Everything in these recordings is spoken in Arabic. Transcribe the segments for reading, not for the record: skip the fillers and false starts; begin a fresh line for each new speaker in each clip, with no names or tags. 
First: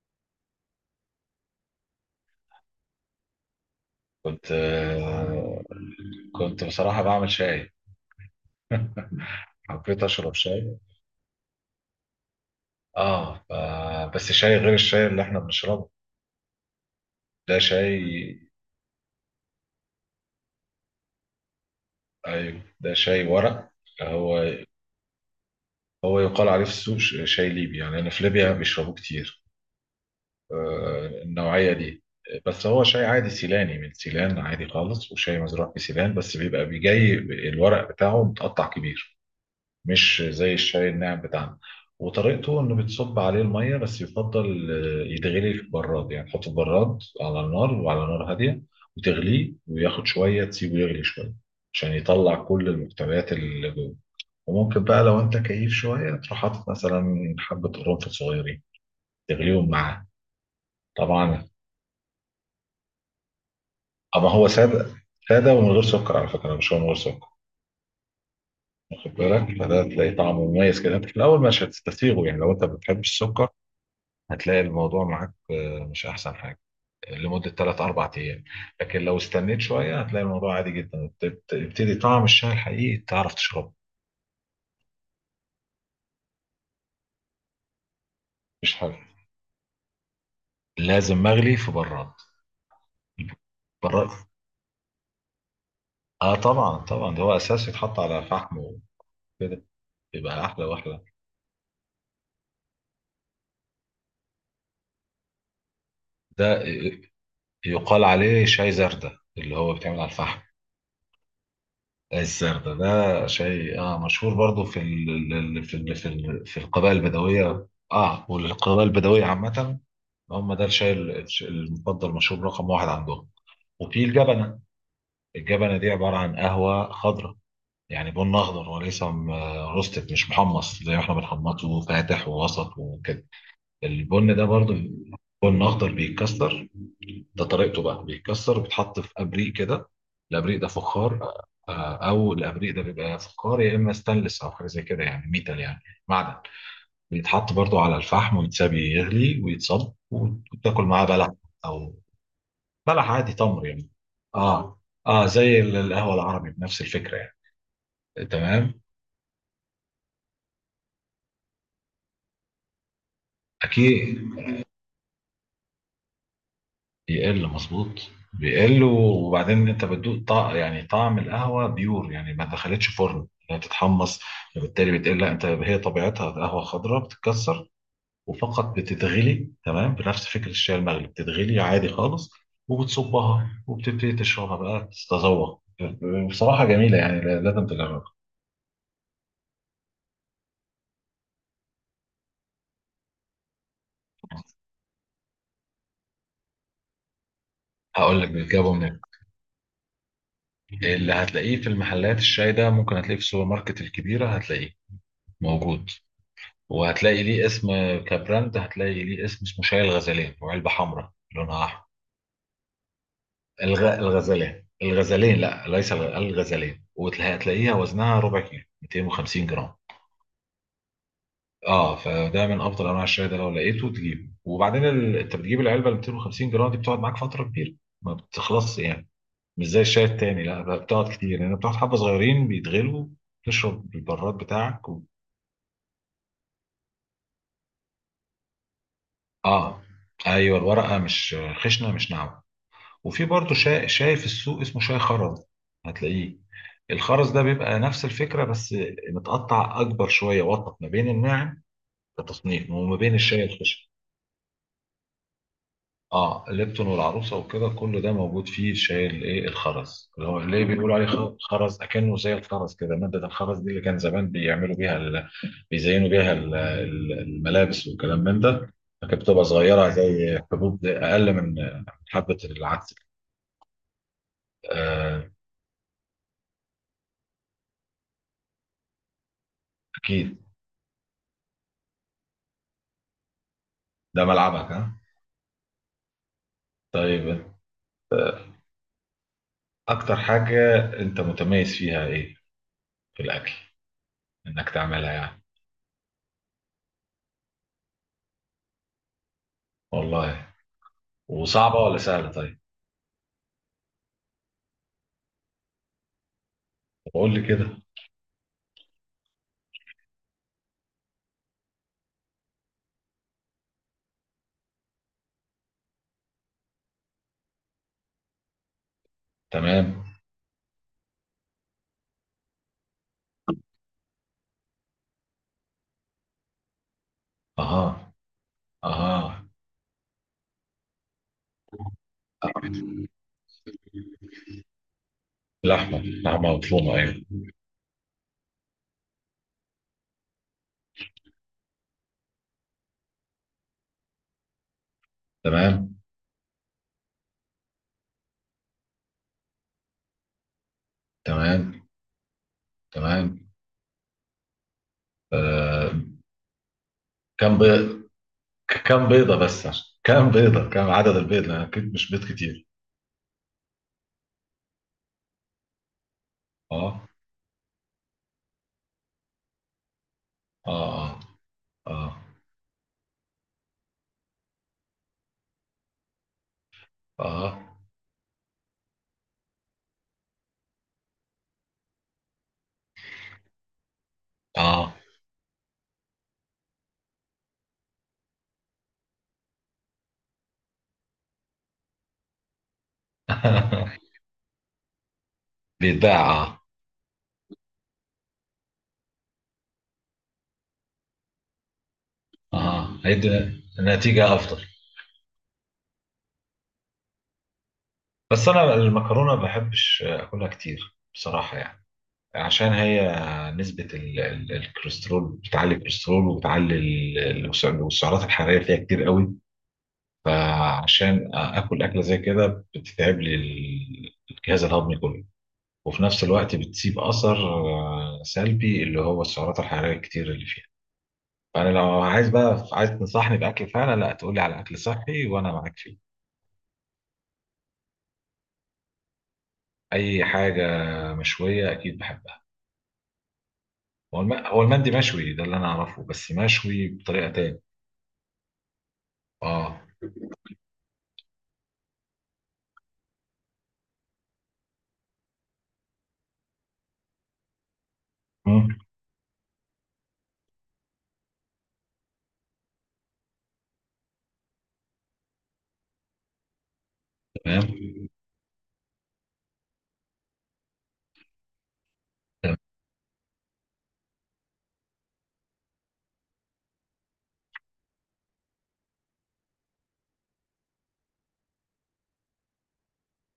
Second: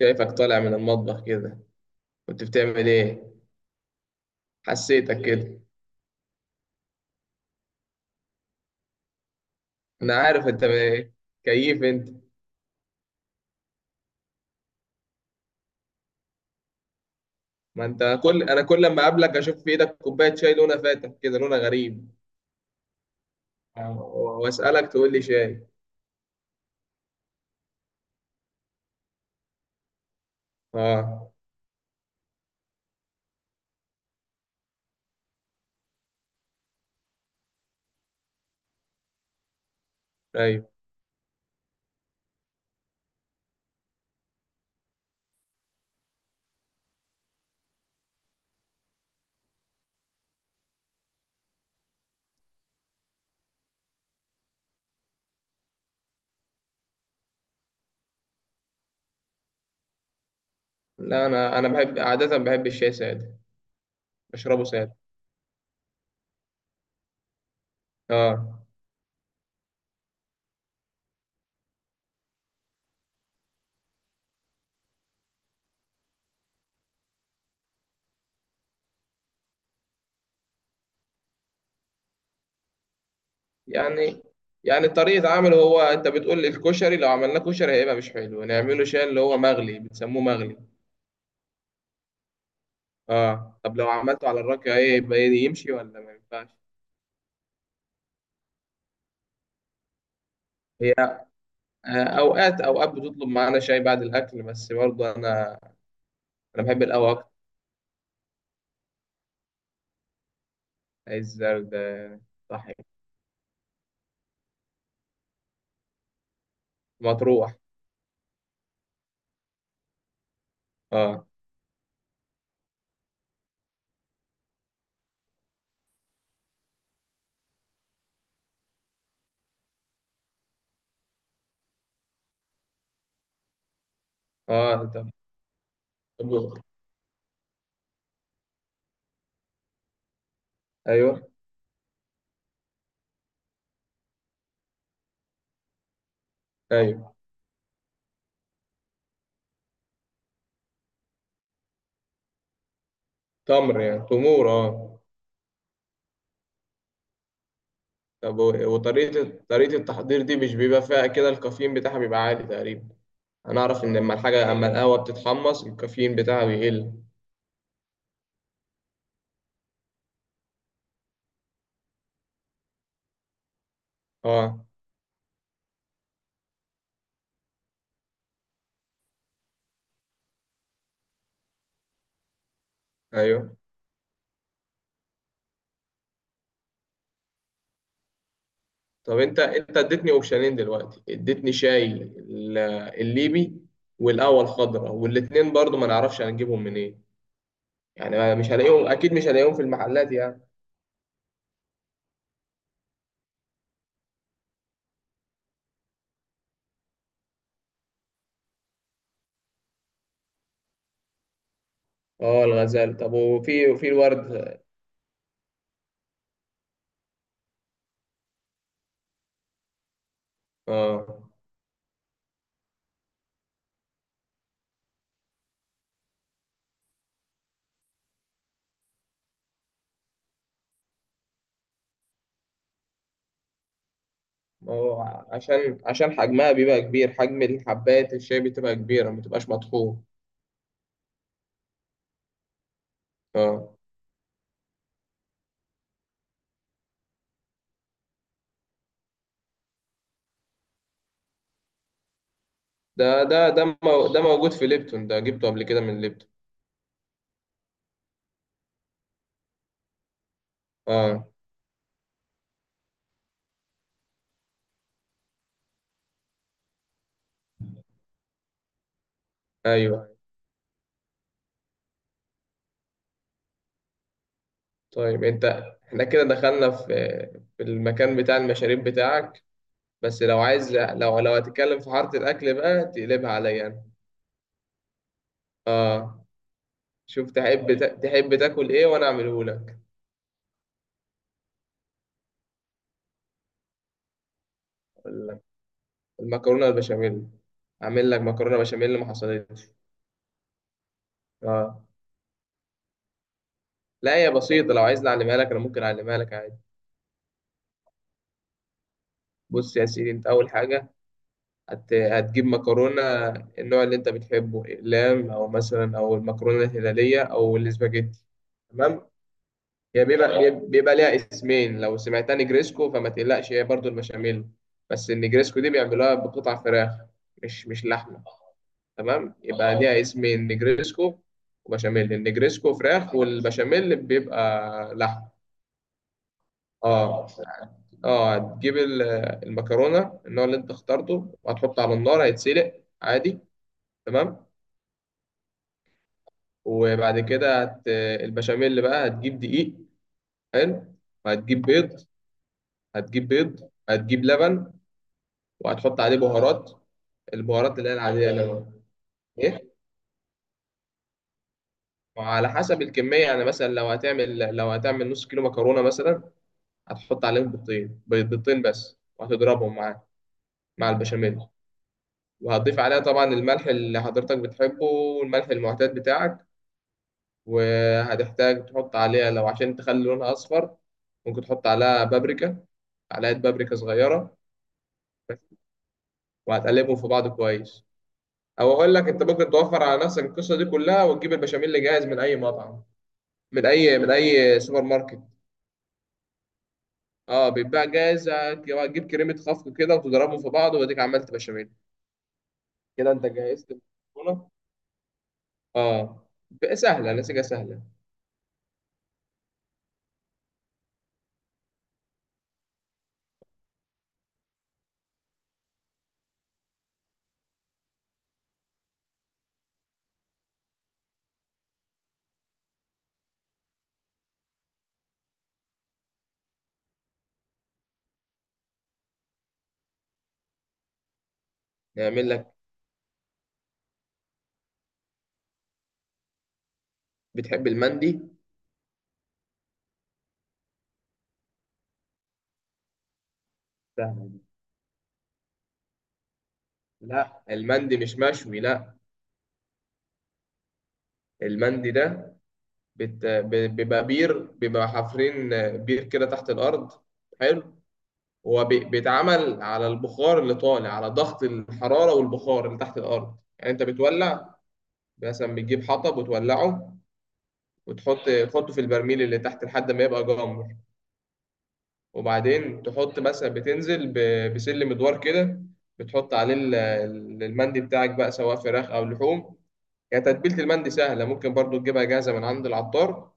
شايفك طالع من المطبخ كده. كنت بتعمل ايه؟
كنت
حسيتك كده.
آه، كنت بصراحة بعمل شاي. حبيت
انا
أشرب
عارف انت
شاي.
إيه. كيف انت؟
بس شاي غير الشاي اللي إحنا بنشربه. ده
ما
شاي.
انت كل ما اقابلك اشوف في ايدك كوبايه شاي لونها فاتح كده، لونها غريب.
أيوة، ده شاي ورق. هو
واسالك تقول لي شاي.
هو يقال عليه في السوق شاي ليبي. يعني أنا في ليبيا بيشربوه كتير.
اه،
النوعية دي. بس هو شاي عادي سيلاني من سيلان، عادي خالص، وشاي مزروع في سيلان، بس بيبقى بيجي الورق بتاعه متقطع كبير، مش زي
ايوه.
الشاي الناعم بتاعنا. وطريقته انه بتصب عليه الميه، بس يفضل يتغلي في براد. يعني تحط في براد على النار، وعلى نار هاديه وتغليه، وياخد شويه تسيبه يغلي شويه عشان يطلع كل المحتويات اللي جوه. وممكن بقى لو انت كيف شويه تروح حاطط مثلا حبه قرنفل صغيرين تغليهم معاه.
لا،
طبعا.
انا بحب عاده، بحب الشاي ساده،
اما هو
بشربه
ساده.
ساده.
ساده ومن غير سكر على فكره، مش هو من غير سكر.
اه.
واخد بالك، فده تلاقي طعمه مميز كده. انت في الاول مش هتستسيغه، يعني لو انت ما بتحبش السكر هتلاقي الموضوع معاك مش احسن حاجه لمده 3 4 ايام. لكن لو استنيت شويه هتلاقي الموضوع عادي جدا، يبتدي طعم الشاي الحقيقي تعرف تشربه.
يعني يعني طريقه عمله، هو انت بتقول لي الكشري لو عملناه كشري هيبقى مش حلو،
مش
نعمله
حاجه.
شاي اللي هو مغلي، بتسموه مغلي.
لازم مغلي في براد.
اه. طب لو
براد.
عملته على الراكعه ايه يبقى؟ يمشي ولا ما
اه،
ينفعش؟
طبعا طبعا. ده هو اساس يتحط على فحم وكده، يبقى احلى
هي.
واحلى.
اوقات اوقات بتطلب معانا شاي بعد الاكل، بس برضه انا
ده
بحب
ي-
القهوه اكتر.
يقال عليه شاي زردة اللي هو بيتعمل على الفحم.
عايز زرد.
الزردة
صحي.
ده شاي مشهور برضو في ال... ال- ال- في ال... في ال... في القبائل
مطروح.
البدوية. اه والقبائل البدوية عامة، هم ده الشاي
اه.
المفضل، مشروب رقم واحد عندهم. وفي الجبنة. الجبنة دي عبارة عن قهوة خضراء. يعني بن أخضر، وليس روستد. مش محمص زي ما احنا بنحمصه فاتح ووسط وكده. البن ده برضو
اه. طب
بن أخضر
طب-
بيتكسر. ده طريقته بقى، بيتكسر وبيتحط في أبريق كده. الأبريق ده فخار.
ايوه،
أو الأبريق ده بيبقى يا فخار، يا إما ستانلس، أو حاجة زي كده يعني ميتال، يعني معدن.
ايوه.
بيتحط برضو على الفحم ويتساب يغلي ويتصب، وتاكل معاه بلح. أو بلح عادي، تمر
تمر
يعني.
يعني تمور.
اه،
اه.
اه، زي القهوه العربي بنفس الفكره يعني.
طب
تمام.
وطريقه التحضير دي مش بيبقى فيها كده الكافيين بتاعها بيبقى عالي تقريبا. انا اعرف ان
اكيد.
اما القهوه بتتحمص الكافيين بتاعها بيقل.
يقل، مظبوط. بيقل. وبعدين انت بتدوق يعني طعم القهوه بيور، يعني ما دخلتش فرن لا تتحمص،
اه.
فبالتالي بتقل. لا انت، هي طبيعتها قهوه خضراء بتتكسر، وفقط بتتغلي. تمام. بنفس فكره الشاي المغلي بتتغلي عادي خالص، وبتصبها
ايوه.
وبتبتدي تشربها بقى، تتذوق. بصراحه جميله، يعني لازم تجربها.
طب انت اديتني اوبشنين دلوقتي، اديتني شاي الليبي، والقهوه الخضراء، والاتنين برضو ما نعرفش هنجيبهم منين. يعني
هقول لك،
أنا مش
بيجابوا
هلاقيهم،
من،
اكيد مش هلاقيهم في المحلات يعني.
اللي هتلاقيه في المحلات الشاي ده ممكن هتلاقيه في السوبر ماركت الكبيرة، هتلاقيه موجود. وهتلاقي ليه اسم كبراند، هتلاقي ليه اسم، اسمه شاي الغزلان، وعلبة حمراء لونها أحمر.
اه، الغزال. طب وفي الورد.
الغزلان، الغزلان، لا ليس الغزلان، وهتلاقيها وزنها ربع كيلو 250 جرام.
اه.
اه فده من افضل انواع الشاي. ده لو لقيته تجيبه، وبعدين انت بتجيب العلبه ال 250 جرام دي، بتقعد معاك فتره كبيره، ما بتخلصش يعني، مش زي الشاي التاني. لا بقى، بتقعد كتير لان يعني بتقعد حبه صغيرين بيتغلوا، تشرب البراد
ما
بتاعك.
هو عشان حجمها بيبقى كبير، حجم الحبات الشاي بتبقى كبيره، ما بتبقاش
اه،
مطحون.
ايوه، الورقه مش خشنه، مش ناعمه. وفي برضه
اه.
شاي في السوق اسمه شاي خرز، هتلاقيه. الخرز ده بيبقى نفس الفكره، بس متقطع اكبر شويه، وسط ما بين الناعم كتصنيف، وما بين الشاي الخشن.
ده موجود في ليبتون، ده جبته قبل كده من ليبتون.
اه، ليبتون والعروسه وكده، كل ده موجود فيه الشاي الايه الخرز، اللي هو ليه بيقولوا عليه
اه.
خرز، اكنه زي الخرز كده، ماده الخرز دي اللي كان زمان بيعملوا بيها، بيزينوا بيها الملابس والكلام من ده. لكن بتبقى صغيرة
ايوه.
زي حبوب، أقل من حبة العدس. آه.
طيب انت، احنا كده دخلنا في المكان بتاع المشاريب بتاعك، بس
أكيد.
لو عايز لو لو هتتكلم في حاره الاكل بقى تقلبها عليا انا.
ده ملعبك، ها.
اه. شوف،
طيب.
تحب تاكل ايه وانا اعمله لك.
أكتر حاجة أنت متميز فيها إيه في الأكل، إنك تعملها
أقول
يعني؟
لك، المكرونه البشاميل. اعمل لك مكرونه بشاميل اللي ما حصلتش.
والله. وصعبة
اه.
ولا سهلة، طيب؟
لا هي بسيطه، لو عايز اعلمها لك انا ممكن اعلمها لك عادي.
طب قول لي كده.
بص يا سيدي، انت اول حاجه هتجيب مكرونه النوع اللي انت بتحبه، اقلام او مثلا او المكرونه الهلاليه او الاسباجيتي. تمام.
تمام.
هي بيبقى ليها اسمين، لو سمعتها نجريسكو فما تقلقش، هي برضو البشاميل، بس النجريسكو دي بيعملوها بقطع فراخ، مش
أها،
لحمة. تمام،
أها.
يبقى اه ليها اسمين، نجريسكو وبشاميل. النجريسكو فراخ والبشاميل بيبقى لحمة.
لحمة، لحمة مفرومة، أيوه.
اه. اه. هتجيب المكرونة النوع اللي انت اخترته، وهتحطه على النار هيتسلق عادي. تمام.
تمام.
وبعد كده البشاميل بقى هتجيب دقيق، حلو. وهتجيب
تمام.
بيض.
تمام.
هتجيب لبن،
آه،
وهتحط عليه بهارات.
كم
البهارات اللي هي
بيض؟
العادية اللي هو
كام بيضة بس؟
ايه،
كام عدد البيض؟ لأن أكيد مش بيض
وعلى
كتير.
حسب الكمية. يعني مثلا لو هتعمل نص كيلو مكرونة مثلا،
اه.
هتحط عليهم بيضتين بس، وهتضربهم مع
اه.
البشاميل،
اه.
وهتضيف عليها طبعا الملح اللي حضرتك بتحبه، والملح المعتاد بتاعك.
اه.
وهتحتاج تحط عليها لو عشان تخلي لونها أصفر ممكن تحط عليها بابريكا، معلقة بابريكا صغيرة،
اه.
وهتقلبهم في بعض كويس. او اقول لك انت ممكن توفر على نفسك القصه دي كلها وتجيب البشاميل اللي جاهز من اي مطعم، من
اه.
اي سوبر ماركت.
بيتباع، اه.
اه بيتباع جاهز، هتجيب كريمه خفق كده وتضربهم في بعض، واديك عملت بشاميل.
اه،
كده انت
هيدي
جهزت
نتيجة
المكرونه.
أفضل.
اه، بقى سهله، نسيجها سهله.
بس أنا المكرونة ما بحبش أكلها كتير بصراحة، يعني عشان هي نسبة الكوليسترول بتعلي الكوليسترول، وبتعلي السعرات الحرارية فيها كتير قوي. فعشان آكل أكلة زي كده، بتتعب لي الجهاز الهضمي كله. وفي نفس الوقت بتسيب أثر سلبي، اللي هو السعرات الحرارية الكتير اللي فيها. فأنا لو
نعمل
عايز
لك،
بقى، عايز تنصحني بأكل فعلا، لا تقولي على أكل صحي وأنا معاك فيه.
بتحب المندي؟
أي حاجة مشوية أكيد بحبها. هو
سهله دي.
هو المندي مشوي ده اللي أنا أعرفه، بس مشوي بطريقة
لا،
تاني.
المندي مش مشوي، لا.
أه.
المندي ده بيبقى بير، بيبقى حافرين بير كده تحت الارض، حلو. هو
مم.
بيتعمل على البخار اللي طالع على ضغط الحراره، والبخار اللي تحت الارض يعني، انت بتولع مثلا، بتجيب حطب وتولعه،
تمام.
تحطه في البرميل اللي تحت لحد ما يبقى جمر.
تمام.
وبعدين تحط مثلا، بتنزل بسلم ادوار كده، بتحط عليه المندي بتاعك بقى سواء فراخ او لحوم. يعني تتبيلة المندي سهلة، ممكن برضو تجيبها جاهزة من عند العطار.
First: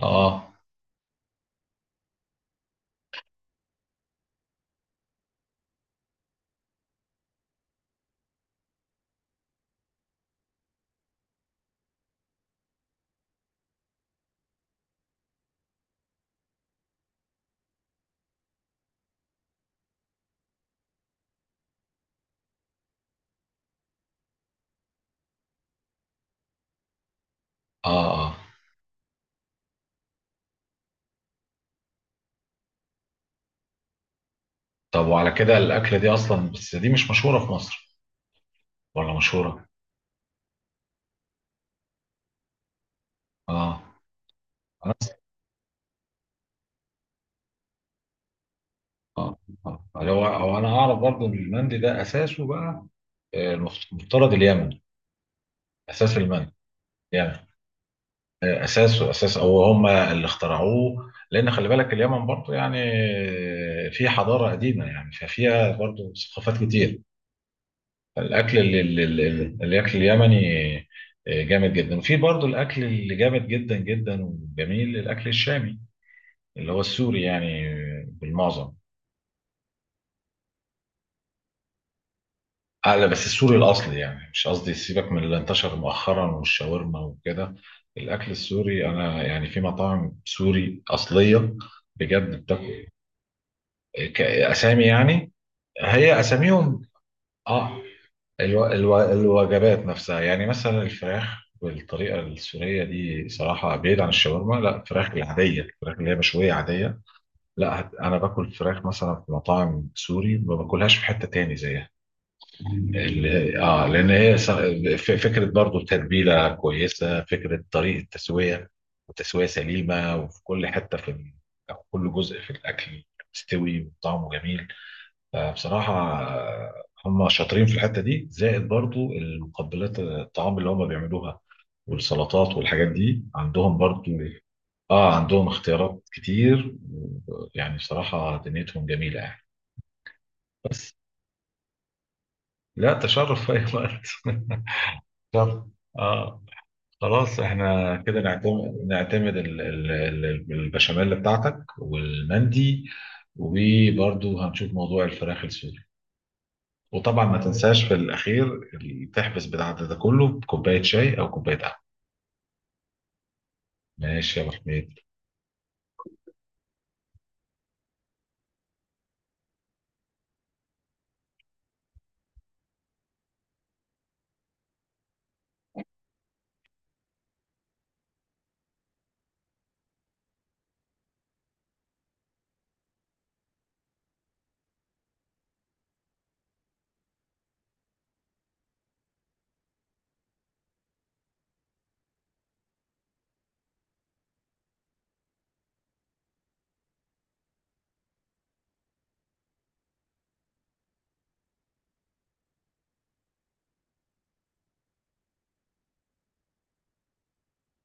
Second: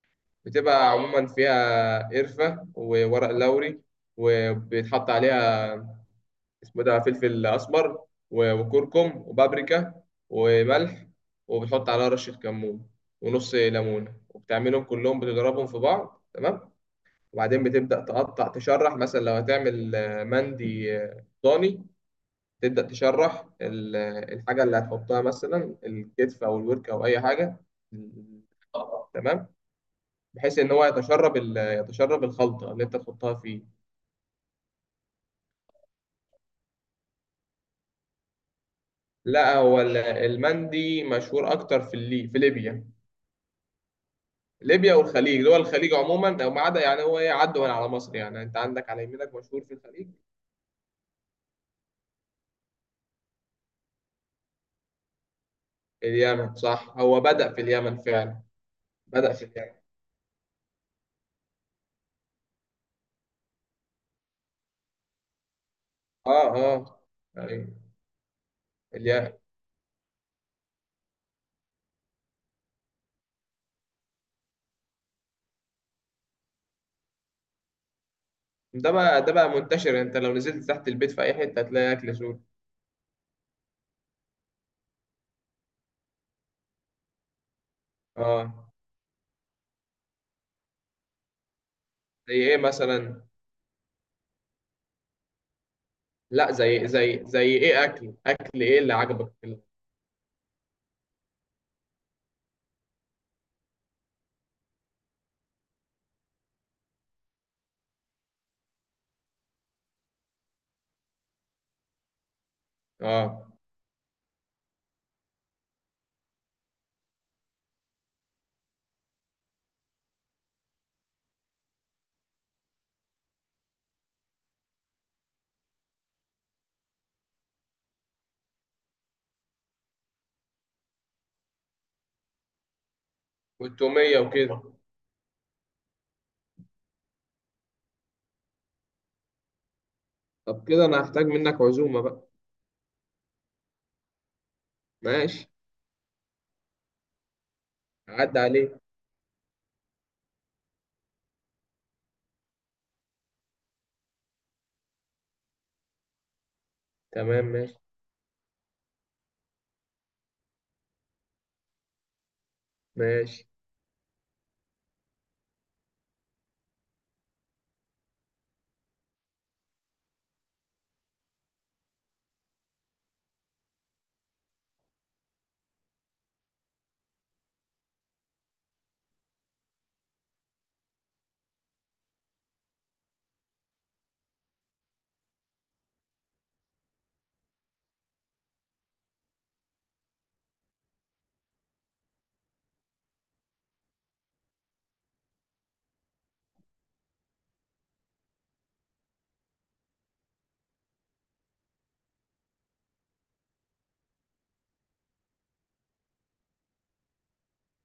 اه.
بتبقى عموما فيها قرفة وورق لوري، وبيتحط عليها اسمه ده فلفل أسمر وكركم وبابريكا وملح، وبتحط عليها رشة كمون ونص ليمونة، وبتعملهم كلهم بتضربهم في بعض. تمام. وبعدين بتبدأ تقطع تشرح، مثلا لو هتعمل مندي ضاني، تبدأ تشرح الحاجة اللي هتحطها، مثلا الكتف أو الورك أو أي حاجة.
اه. اه.
تمام. بحيث إن هو يتشرب يتشرب الخلطة اللي أنت تحطها فيه.
طب، وعلى كده الاكله دي اصلا، بس دي مش مشهوره في مصر ولا
لا،
مشهوره؟
هو المندي مشهور أكتر في في ليبيا.
اه. انا
ليبيا
أص-
والخليج، دول الخليج عموما، أو ما عدا يعني هو إيه، عدوا من على مصر. يعني أنت عندك على يمينك
اه.
مشهور في
آه.
الخليج.
هو انا اعرف برضو ان المندي ده اساسه بقى، المفترض اليمن، اساس المنهج
اليمن، صح، هو
يعني،
بدأ في اليمن فعلا،
اساسه
بدأ
اساس،
في
او
اليمن.
هم اللي اخترعوه، لان خلي بالك اليمن برضو يعني في حضاره قديمه، يعني ففيها برضو
اه.
ثقافات كتير.
اه. ايوه.
الاكل
الياقة.
الاكل اليمني جامد جدا. وفي برضو الاكل اللي جامد جدا جدا وجميل، الاكل الشامي اللي هو السوري يعني، بالمعظم.
ده بقى منتشر، انت لو نزلت تحت البيت في اي حته هتلاقي اكل سوري.
لا، بس السوري الأصلي يعني، مش قصدي، سيبك من اللي انتشر مؤخرا والشاورما وكده، الأكل
اه،
السوري أنا يعني في مطاعم سوري أصلية بجد
زي ايه
بتاكل.
مثلا؟
أسامي يعني، هي
لا،
أساميهم.
زي
آه.
ايه، اكل ايه اللي عجبك كده؟
الوجبات نفسها يعني، مثلا الفراخ بالطريقة السورية دي صراحة، بعيد عن الشاورما، لا، الفراخ العادية، الفراخ اللي هي مشوية عادية. لا، أنا باكل فراخ مثلا في مطاعم سوري، ما باكلهاش في حتة تاني زيها.
اه.
اللي لان هي فكره برضو تتبيله كويسه، فكره طريقه تسويه وتسويه سليمه. وفي كل حته في أو كل جزء في الاكل، مستوي وطعمه جميل. فبصراحه هم شاطرين في الحته دي، زائد برضو المقبلات الطعام اللي هم بيعملوها والسلطات والحاجات دي عندهم برضو.
والتوميه وكده.
اه، عندهم اختيارات كتير، يعني بصراحه دنيتهم جميله يعني.
طب كده
بس
انا هحتاج منك عزومه بقى.
لا، تشرف في اي وقت
ماشي،
تشرف. اه. خلاص، احنا كده
عدى عليك.
نعتمد البشاميل بتاعتك والمندي، وبرضه هنشوف موضوع الفراخ السوري. وطبعا ما
تمام، ماشي
تنساش في الاخير، تحبس بتاع ده كله بكوبايه شاي او كوبايه قهوه.
ماشي.
ماشي يا ابو حميد.